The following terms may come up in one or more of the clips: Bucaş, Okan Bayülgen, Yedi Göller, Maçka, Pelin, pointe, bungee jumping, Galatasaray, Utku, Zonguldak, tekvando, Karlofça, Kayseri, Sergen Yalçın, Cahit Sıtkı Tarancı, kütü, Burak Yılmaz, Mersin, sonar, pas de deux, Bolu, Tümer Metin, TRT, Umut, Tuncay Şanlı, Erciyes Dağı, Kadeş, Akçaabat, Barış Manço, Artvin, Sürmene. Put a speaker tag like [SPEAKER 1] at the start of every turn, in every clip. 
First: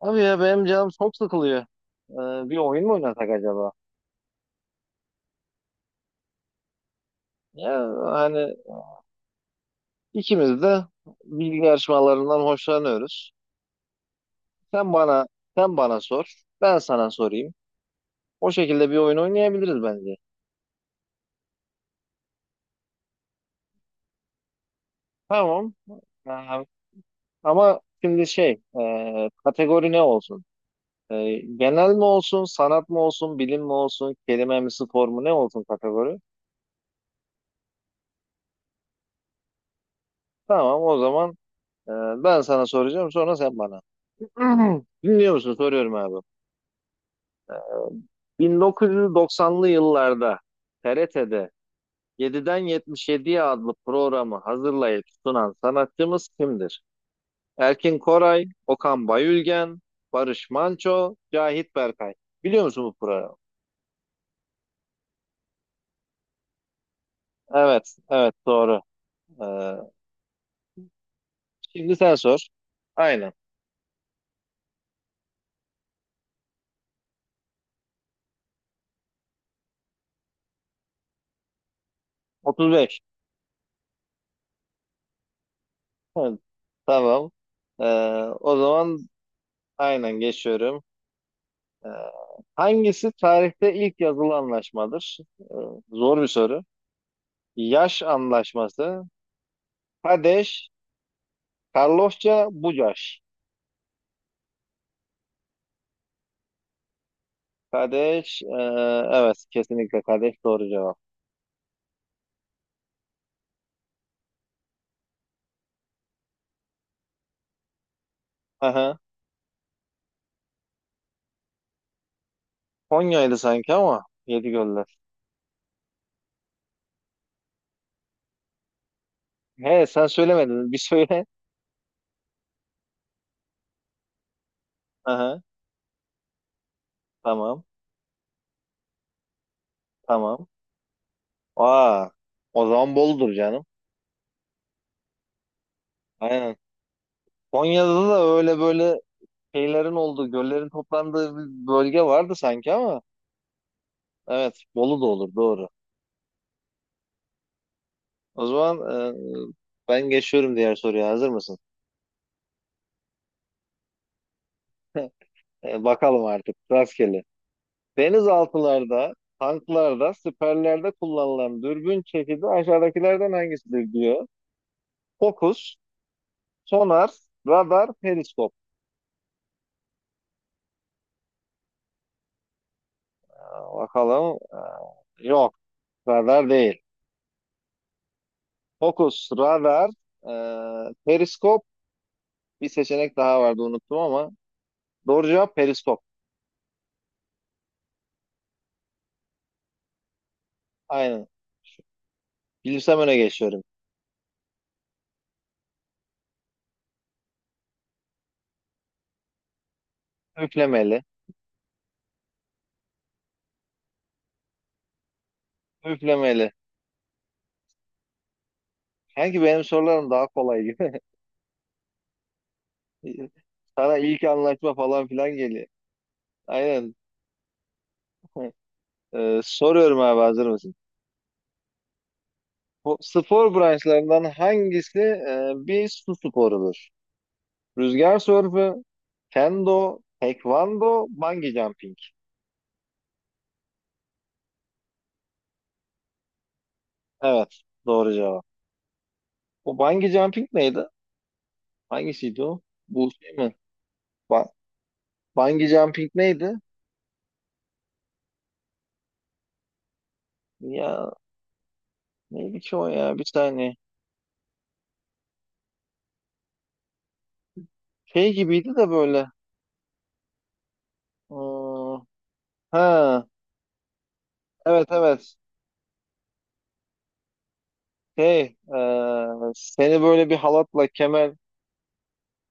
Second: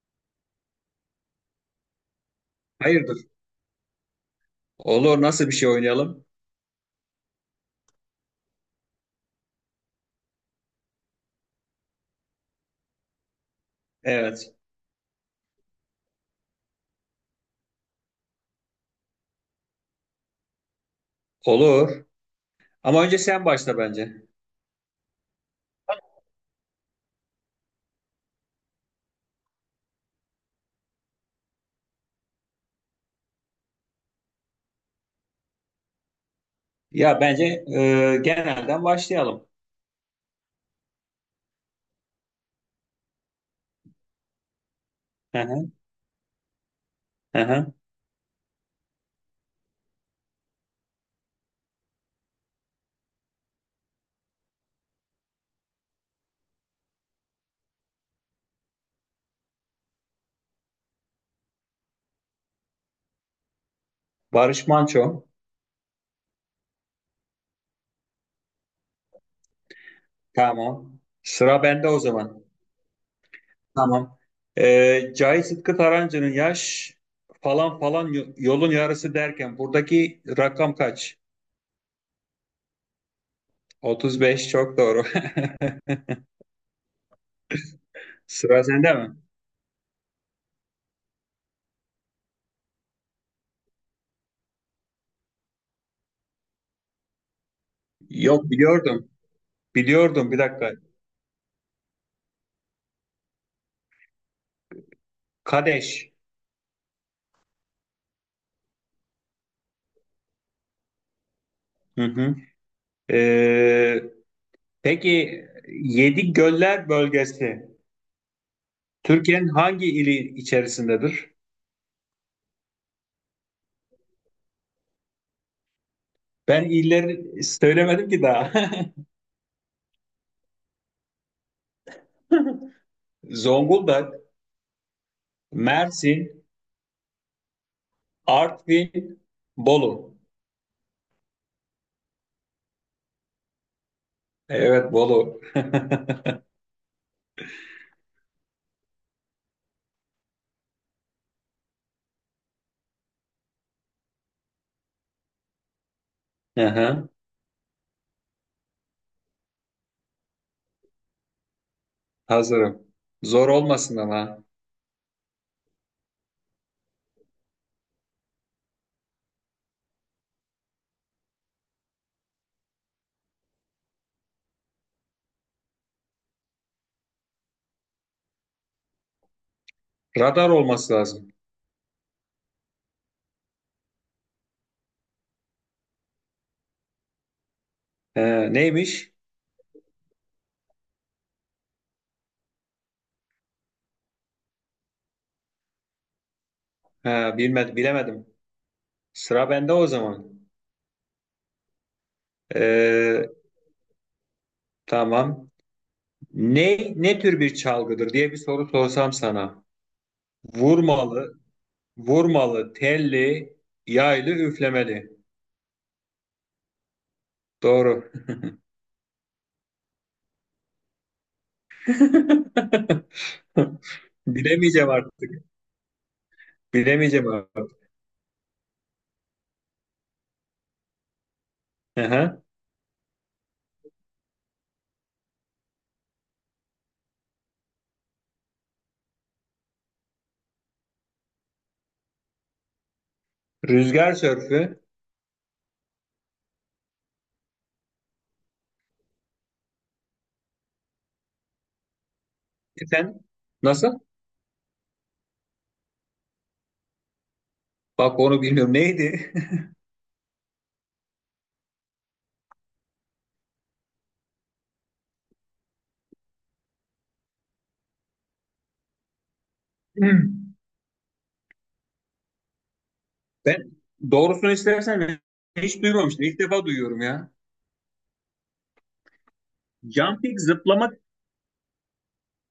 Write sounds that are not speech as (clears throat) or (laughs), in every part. [SPEAKER 1] Abi ya benim canım çok sıkılıyor. Bir oyun mu
[SPEAKER 2] Hayırdır?
[SPEAKER 1] oynasak acaba?
[SPEAKER 2] Olur. Nasıl bir şey oynayalım?
[SPEAKER 1] Ya hani ikimiz de bilgi yarışmalarından hoşlanıyoruz.
[SPEAKER 2] Evet.
[SPEAKER 1] Sen bana sen bana sor, ben sana sorayım. O şekilde bir oyun oynayabiliriz bence.
[SPEAKER 2] Olur. Ama önce sen başla bence.
[SPEAKER 1] Tamam. Ee, Ama şimdi kategori ne olsun? Genel mi olsun, sanat mı olsun, bilim mi olsun, kelime mi, spor mu ne olsun kategori?
[SPEAKER 2] Ya bence genelden başlayalım.
[SPEAKER 1] Tamam o zaman, e, ben sana soracağım sonra sen bana. (clears throat) Dinliyor
[SPEAKER 2] Hı
[SPEAKER 1] musun?
[SPEAKER 2] hı,
[SPEAKER 1] Soruyorum abi.
[SPEAKER 2] hı hı.
[SPEAKER 1] 1990'lı yıllarda TRT'de 7'den 77'ye adlı programı hazırlayıp sunan sanatçımız kimdir? Erkin Koray, Okan Bayülgen, Barış Manço, Cahit Berkay. Biliyor musun bu programı?
[SPEAKER 2] Barış Manço.
[SPEAKER 1] Evet, evet doğru. Ee,
[SPEAKER 2] Tamam. Sıra bende
[SPEAKER 1] Şimdi
[SPEAKER 2] o
[SPEAKER 1] sen
[SPEAKER 2] zaman.
[SPEAKER 1] sor. Aynen.
[SPEAKER 2] Tamam. Cahit Sıtkı Tarancı'nın yaş falan falan yolun yarısı derken buradaki rakam kaç?
[SPEAKER 1] 35.
[SPEAKER 2] 35 çok doğru.
[SPEAKER 1] Evet, tamam. Ee,
[SPEAKER 2] (laughs)
[SPEAKER 1] O
[SPEAKER 2] Sıra sende
[SPEAKER 1] zaman
[SPEAKER 2] mi?
[SPEAKER 1] aynen geçiyorum. Ee, Hangisi tarihte ilk yazılı anlaşmadır? Zor bir soru. Yaş
[SPEAKER 2] Yok
[SPEAKER 1] anlaşması.
[SPEAKER 2] biliyordum. Biliyordum bir
[SPEAKER 1] Kadeş,
[SPEAKER 2] dakika.
[SPEAKER 1] Karlofça, Bucaş.
[SPEAKER 2] Kadeş.
[SPEAKER 1] Kadeş, evet kesinlikle Kadeş doğru cevap.
[SPEAKER 2] Hı hı. Peki Yedi Göller bölgesi
[SPEAKER 1] Aha.
[SPEAKER 2] Türkiye'nin hangi ili içerisindedir?
[SPEAKER 1] Konya'ydı sanki ama yedi göller.
[SPEAKER 2] Ben illeri söylemedim ki daha.
[SPEAKER 1] He, sen söylemedin bir söyle.
[SPEAKER 2] (laughs) Zonguldak,
[SPEAKER 1] Aha,
[SPEAKER 2] Mersin,
[SPEAKER 1] tamam
[SPEAKER 2] Artvin, Bolu.
[SPEAKER 1] tamam. Aa, o zaman Bolu'dur canım.
[SPEAKER 2] Evet Bolu. (laughs)
[SPEAKER 1] Aynen. Konya'da da öyle böyle şeylerin olduğu, göllerin toplandığı bir bölge vardı sanki ama evet Bolu da olur doğru.
[SPEAKER 2] Aha,
[SPEAKER 1] O zaman, e, ben geçiyorum, diğer soruya hazır mısın?
[SPEAKER 2] hazırım. Zor olmasın ama.
[SPEAKER 1] Bakalım artık rastgele. Denizaltılarda, tanklarda, siperlerde kullanılan dürbün çeşidi aşağıdakilerden hangisidir diyor. Fokus, sonar, radar, periskop.
[SPEAKER 2] Radar olması lazım.
[SPEAKER 1] Aa, bakalım. Aa, yok, radar değil.
[SPEAKER 2] Neymiş?
[SPEAKER 1] Fokus, radar, periskop. Bir seçenek daha vardı unuttum ama. Doğru cevap periskop.
[SPEAKER 2] Ha, bilmedim, bilemedim. Sıra bende o zaman.
[SPEAKER 1] Aynen. Bilirsem öne
[SPEAKER 2] Ee,
[SPEAKER 1] geçiyorum.
[SPEAKER 2] tamam. Ne tür bir çalgıdır diye bir soru sorsam sana.
[SPEAKER 1] Üflemeli,
[SPEAKER 2] Vurmalı, vurmalı, telli, yaylı, üflemeli.
[SPEAKER 1] üflemeli.
[SPEAKER 2] Doğru.
[SPEAKER 1] Sanki benim sorularım daha kolay gibi.
[SPEAKER 2] (laughs)
[SPEAKER 1] (laughs) Sana ilk anlaşma
[SPEAKER 2] Bilemeyeceğim
[SPEAKER 1] falan filan
[SPEAKER 2] artık.
[SPEAKER 1] geliyor. Aynen.
[SPEAKER 2] Bilemeyeceğim artık.
[SPEAKER 1] (laughs) Soruyorum abi, hazır mısın?
[SPEAKER 2] Aha.
[SPEAKER 1] Bu spor branşlarından hangisi bir su sporudur? Rüzgar sörfü, kendo, tekvando, bungee jumping.
[SPEAKER 2] Rüzgar sörfü.
[SPEAKER 1] Evet, doğru cevap. O bungee jumping neydi? Hangisiydi o?
[SPEAKER 2] E
[SPEAKER 1] Bu
[SPEAKER 2] sen
[SPEAKER 1] şey mi?
[SPEAKER 2] nasıl?
[SPEAKER 1] Ba Bungee jumping neydi?
[SPEAKER 2] Bak onu bilmiyorum. Neydi?
[SPEAKER 1] Ya neydi ki o ya? Bir saniye. Şey gibiydi de böyle.
[SPEAKER 2] (laughs)
[SPEAKER 1] Aa, ha,
[SPEAKER 2] Ben doğrusunu
[SPEAKER 1] evet
[SPEAKER 2] istersen
[SPEAKER 1] evet.
[SPEAKER 2] hiç duymamıştım. İlk defa duyuyorum ya.
[SPEAKER 1] Şey, e, seni böyle bir
[SPEAKER 2] Jumping
[SPEAKER 1] halatla
[SPEAKER 2] zıplamak,
[SPEAKER 1] kemer.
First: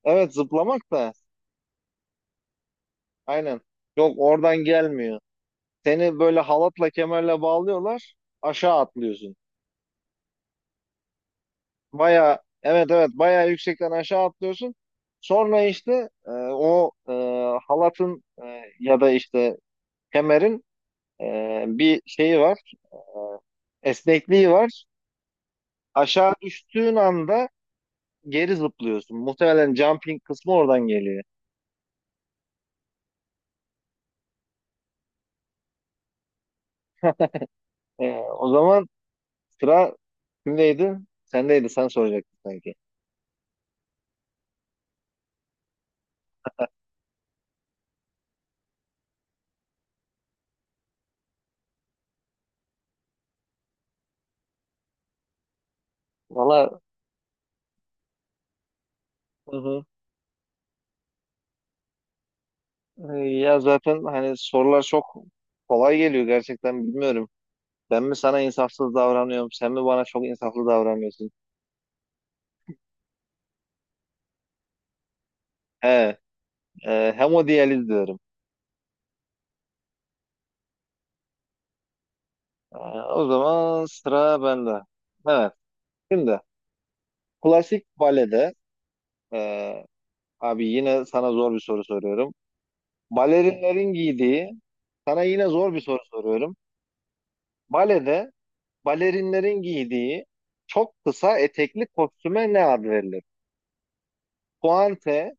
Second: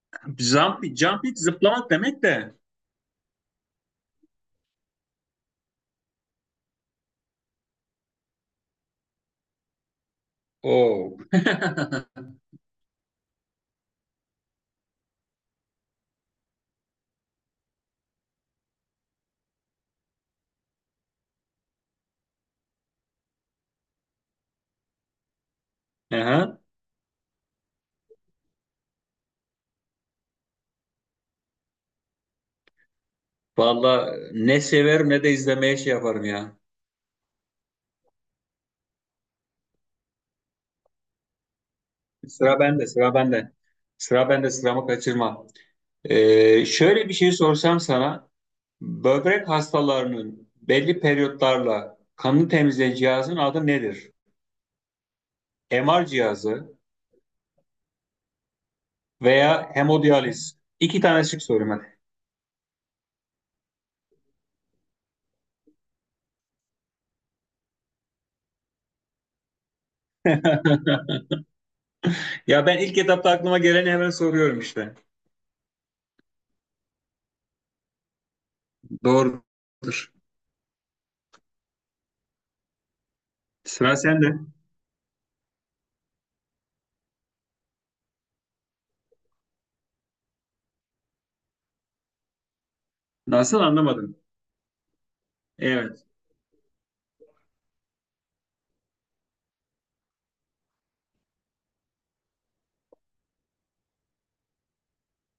[SPEAKER 1] Evet,
[SPEAKER 2] jump,
[SPEAKER 1] zıplamak da.
[SPEAKER 2] jumping zıplamak demek de.
[SPEAKER 1] Aynen. Yok, oradan gelmiyor. Seni böyle halatla kemerle bağlıyorlar. Aşağı atlıyorsun.
[SPEAKER 2] Oo. (laughs)
[SPEAKER 1] Baya, evet evet, baya yüksekten aşağı atlıyorsun. Sonra işte, o halatın, ya da işte kemerin bir şeyi var. Esnekliği var. Aşağı
[SPEAKER 2] Aha.
[SPEAKER 1] düştüğün anda geri zıplıyorsun. Muhtemelen jumping kısmı oradan geliyor.
[SPEAKER 2] Vallahi ne severim ne de izlemeye şey yaparım ya.
[SPEAKER 1] E, O zaman sıra kimdeydi? Sendeydi. Sen soracaktın
[SPEAKER 2] Sıra
[SPEAKER 1] sanki.
[SPEAKER 2] bende, sıra bende. Sıra bende, sıramı kaçırma. Şöyle bir şey sorsam sana, böbrek hastalarının belli periyotlarla kanını temizleyen cihazın adı nedir? MR
[SPEAKER 1] Valla,
[SPEAKER 2] cihazı
[SPEAKER 1] hı
[SPEAKER 2] veya
[SPEAKER 1] hı.
[SPEAKER 2] hemodiyaliz. İki tane şık soruyorum hadi.
[SPEAKER 1] Ya zaten hani sorular çok kolay geliyor, gerçekten bilmiyorum. Ben mi sana insafsız davranıyorum, sen mi bana çok insaflı davranıyorsun?
[SPEAKER 2] Ya ben ilk etapta aklıma geleni hemen soruyorum işte.
[SPEAKER 1] He, hemodiyaliz diyorum.
[SPEAKER 2] Doğrudur.
[SPEAKER 1] E, O zaman
[SPEAKER 2] Sıra sende.
[SPEAKER 1] sıra bende. Evet, şimdi klasik balede, e, abi yine sana zor bir soru soruyorum.
[SPEAKER 2] Nasıl
[SPEAKER 1] Balerinlerin
[SPEAKER 2] anlamadım?
[SPEAKER 1] giydiği, sana yine zor bir soru
[SPEAKER 2] Evet.
[SPEAKER 1] soruyorum. Balede balerinlerin giydiği çok kısa etekli kostüme ne ad verilir? Pointe,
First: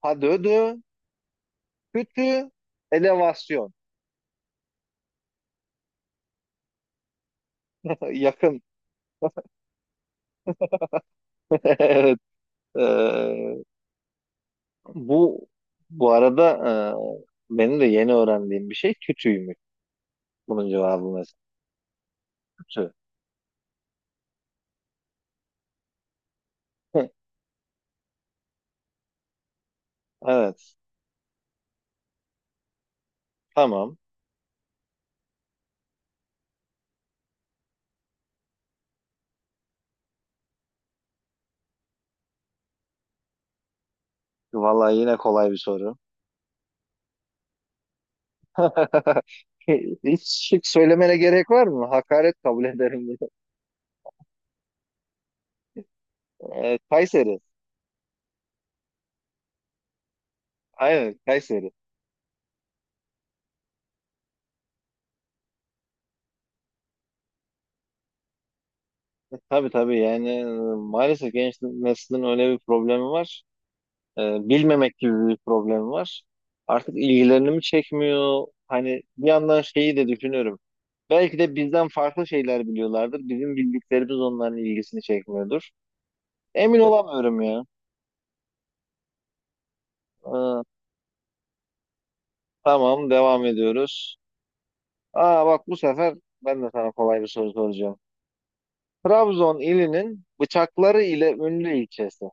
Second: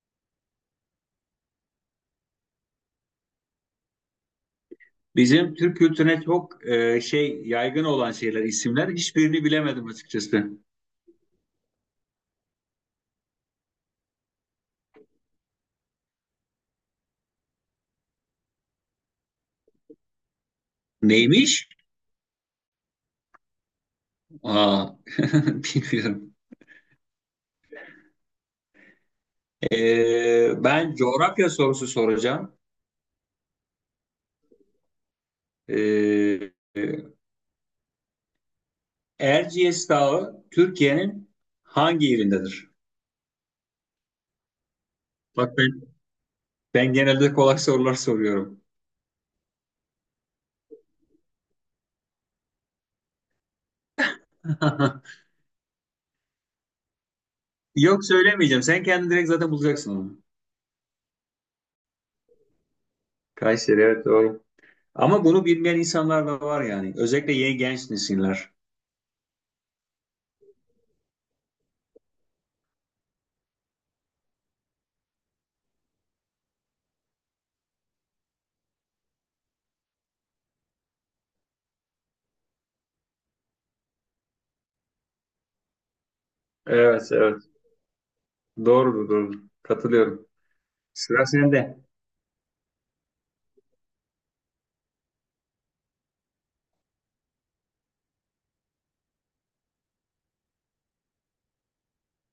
[SPEAKER 1] pas de deux, kötü, elevasyon.
[SPEAKER 2] Bizim Türk kültürüne çok şey yaygın
[SPEAKER 1] (laughs)
[SPEAKER 2] olan şeyler,
[SPEAKER 1] Yakın.
[SPEAKER 2] isimler hiçbirini
[SPEAKER 1] (laughs)
[SPEAKER 2] bilemedim açıkçası.
[SPEAKER 1] Evet. eee, bu bu arada, benim de yeni öğrendiğim bir şey kütüymüş. Bunun cevabı mesela.
[SPEAKER 2] Neymiş?
[SPEAKER 1] Kütü.
[SPEAKER 2] Aa, (laughs) bilmiyorum.
[SPEAKER 1] (laughs) Evet.
[SPEAKER 2] Ben coğrafya sorusu soracağım.
[SPEAKER 1] Tamam.
[SPEAKER 2] Ee, Erciyes Dağı Türkiye'nin hangi yerindedir?
[SPEAKER 1] Vallahi yine kolay bir
[SPEAKER 2] Bak ben,
[SPEAKER 1] soru.
[SPEAKER 2] ben genelde kolay sorular soruyorum.
[SPEAKER 1] (laughs) Hiç şık söylemene gerek var mı? Hakaret kabul ederim.
[SPEAKER 2] (laughs)
[SPEAKER 1] (laughs) Kayseri.
[SPEAKER 2] Yok söylemeyeceğim. Sen kendin direkt zaten bulacaksın onu.
[SPEAKER 1] Aynen, Kayseri.
[SPEAKER 2] Kayseri evet doğru. Ama bunu bilmeyen insanlar da var yani. Özellikle yeni genç nesiller.
[SPEAKER 1] Tabii tabii, yani, maalesef genç neslin öyle bir problemi var. E, Bilmemek gibi bir problem var. Artık ilgilerini mi çekmiyor? Hani bir yandan şeyi de düşünüyorum. Belki de bizden farklı şeyler biliyorlardır. Bizim bildiklerimiz onların ilgisini çekmiyordur. Emin
[SPEAKER 2] Evet
[SPEAKER 1] olamıyorum
[SPEAKER 2] evet.
[SPEAKER 1] ya.
[SPEAKER 2] Doğrudur doğru. Katılıyorum.
[SPEAKER 1] Ee,
[SPEAKER 2] Sıra sende.
[SPEAKER 1] tamam, devam ediyoruz. Aa, bak bu sefer ben de sana kolay bir soru soracağım. Trabzon ilinin bıçakları ile ünlü ilçesi.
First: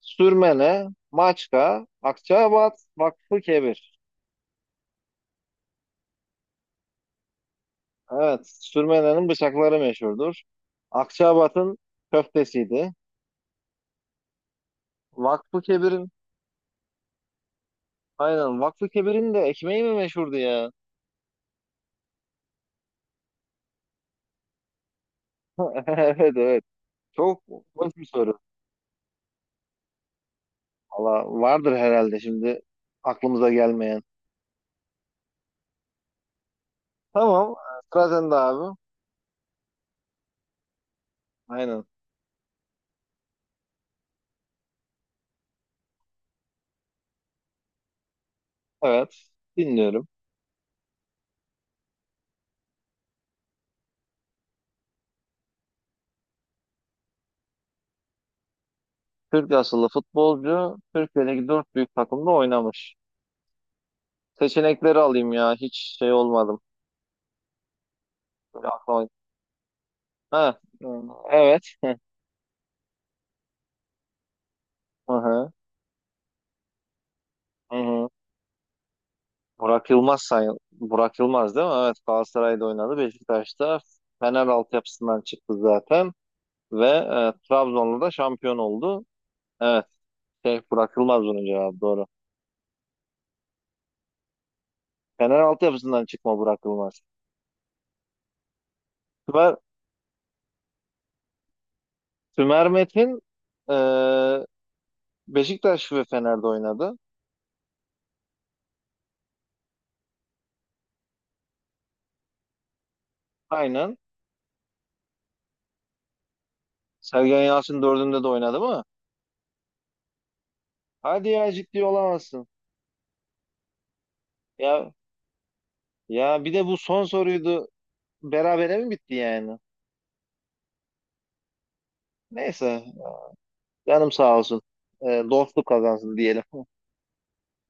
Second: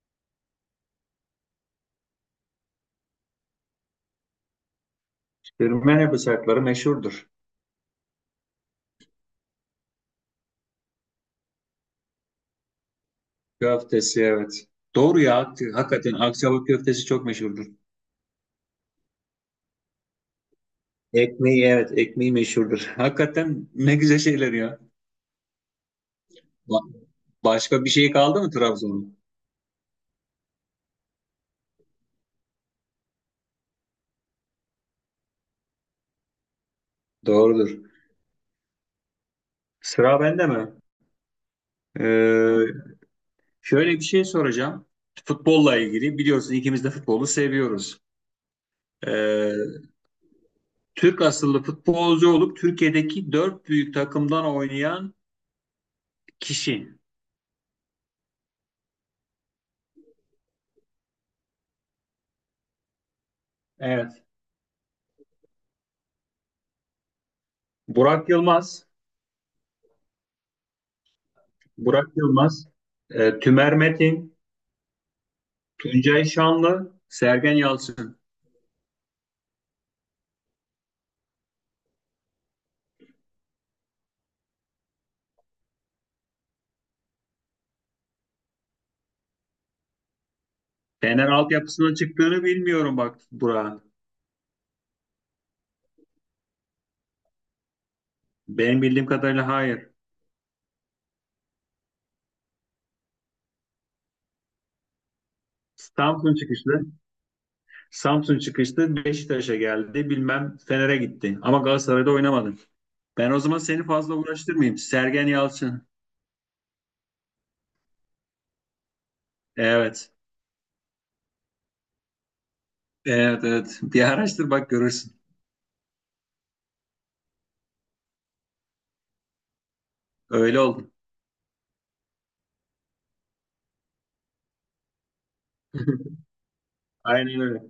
[SPEAKER 1] Sürmene, Maçka, Akçaabat, Vakfıkebir.
[SPEAKER 2] Sürmene bıçakları meşhurdur.
[SPEAKER 1] Evet, Sürmelerin bıçakları meşhurdur. Akçaabat'ın köftesiydi.
[SPEAKER 2] Köftesi evet. Doğru ya.
[SPEAKER 1] Vakfı Kebir'in,
[SPEAKER 2] Hakikaten Akçabat köftesi çok meşhurdur.
[SPEAKER 1] aynen Vakfı Kebir'in de ekmeği mi meşhurdu ya?
[SPEAKER 2] Ekmeği evet ekmeği meşhurdur. Hakikaten ne güzel şeyler ya.
[SPEAKER 1] (laughs) Evet, evet.
[SPEAKER 2] Ba-
[SPEAKER 1] Çok
[SPEAKER 2] başka bir
[SPEAKER 1] hoş bir
[SPEAKER 2] şey
[SPEAKER 1] soru.
[SPEAKER 2] kaldı mı Trabzon'un?
[SPEAKER 1] Valla vardır herhalde şimdi aklımıza gelmeyen. Tamam,
[SPEAKER 2] Doğrudur.
[SPEAKER 1] sıra sende abi.
[SPEAKER 2] Sıra bende mi?
[SPEAKER 1] Aynen.
[SPEAKER 2] Ee, şöyle bir şey soracağım. Futbolla ilgili biliyorsun ikimiz de futbolu seviyoruz.
[SPEAKER 1] Evet,
[SPEAKER 2] Ee,
[SPEAKER 1] dinliyorum.
[SPEAKER 2] Türk asıllı futbolcu olup Türkiye'deki dört büyük takımdan oynayan kişi.
[SPEAKER 1] Türk asıllı futbolcu, Türkiye'deki dört büyük takımda oynamış.
[SPEAKER 2] Evet.
[SPEAKER 1] Seçenekleri alayım ya, hiç şey olmadım.
[SPEAKER 2] Burak
[SPEAKER 1] Böyle
[SPEAKER 2] Yılmaz,
[SPEAKER 1] aklıma... Ha, evet. (laughs)
[SPEAKER 2] Burak Yılmaz, Tümer Metin,
[SPEAKER 1] Hı hı.
[SPEAKER 2] Tuncay Şanlı, Sergen
[SPEAKER 1] Hı hı.
[SPEAKER 2] Yalçın.
[SPEAKER 1] Burak Yılmaz say Burak Yılmaz değil mi? Evet, Galatasaray'da oynadı. Beşiktaş'ta, Fener altyapısından çıktı zaten, ve Trabzon'la da şampiyon oldu. Evet, Burak Yılmaz,
[SPEAKER 2] Fener
[SPEAKER 1] bunun cevabı
[SPEAKER 2] altyapısına
[SPEAKER 1] doğru.
[SPEAKER 2] çıktığını bilmiyorum bak Burak'ın.
[SPEAKER 1] Fener altyapısından çıkma Burak Yılmaz.
[SPEAKER 2] Benim bildiğim kadarıyla
[SPEAKER 1] Sümer,
[SPEAKER 2] hayır.
[SPEAKER 1] Sümer Metin, e, Beşiktaş ve
[SPEAKER 2] Samsun
[SPEAKER 1] Fener'de
[SPEAKER 2] çıkışlı.
[SPEAKER 1] oynadı.
[SPEAKER 2] Samsun çıkışlı Beşiktaş'a geldi. Bilmem Fener'e gitti. Ama Galatasaray'da oynamadı. Ben o zaman seni
[SPEAKER 1] Aynen.
[SPEAKER 2] fazla uğraştırmayayım. Sergen Yalçın.
[SPEAKER 1] Sergen Yalçın dördünde de oynadı mı?
[SPEAKER 2] Evet.
[SPEAKER 1] Hadi ya, ciddi olamazsın.
[SPEAKER 2] Evet evet. Bir araştır bak
[SPEAKER 1] Ya
[SPEAKER 2] görürsün.
[SPEAKER 1] ya bir de bu son soruydu. Berabere mi bitti yani?
[SPEAKER 2] Öyle oldu.
[SPEAKER 1] Neyse, canım sağ olsun. Dostluk kazansın
[SPEAKER 2] (laughs)
[SPEAKER 1] diyelim. (laughs)
[SPEAKER 2] Aynen öyle.